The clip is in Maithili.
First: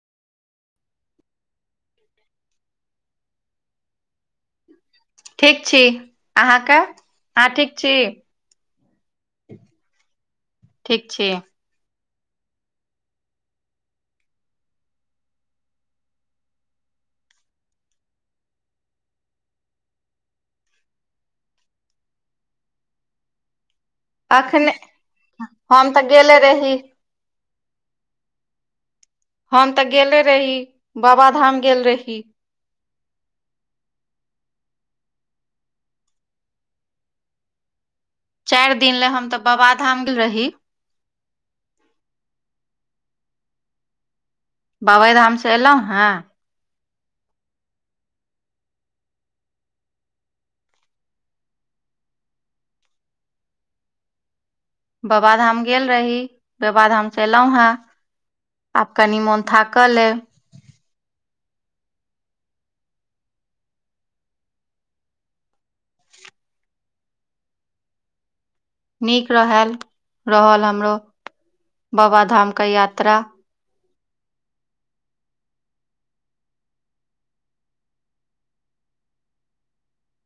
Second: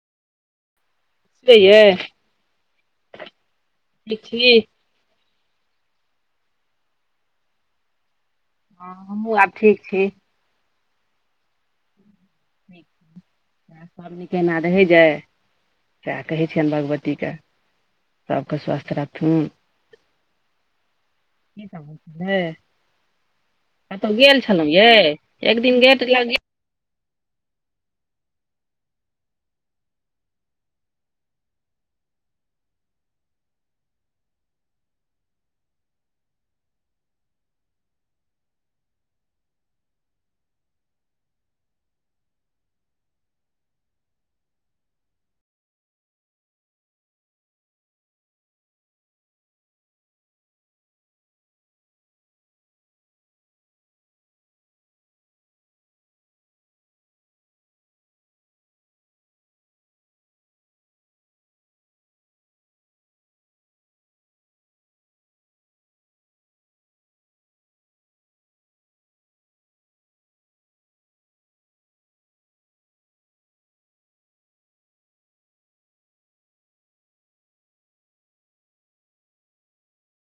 होएत, ठीक छै। ठीक छी आहाँके आँहा ठीक छी ह हमहुँ आब ठीक छी ठीक छी ठीक [unintelligible] सएह सब नीक एना रहै जाय सएह कहै छियनि भगवतीके सभके स्वस्थ रखथून की सब होय छ्लै कतहु गेल छलहुँ अखने ये एक दिन हम तऽ गेट गेले ल रही हम तऽ गेले रही बाबा धाम गेल रही चारि दिन लेए हम तऽ बाबा धाम गेल रही बाबा राम स एलहुँ हें बबा धाम गेल रही बबा धाम स एलहुं हें आब कनि मोन थाकल य नीक रहल रहल हमरो बबा धाम के यात्रा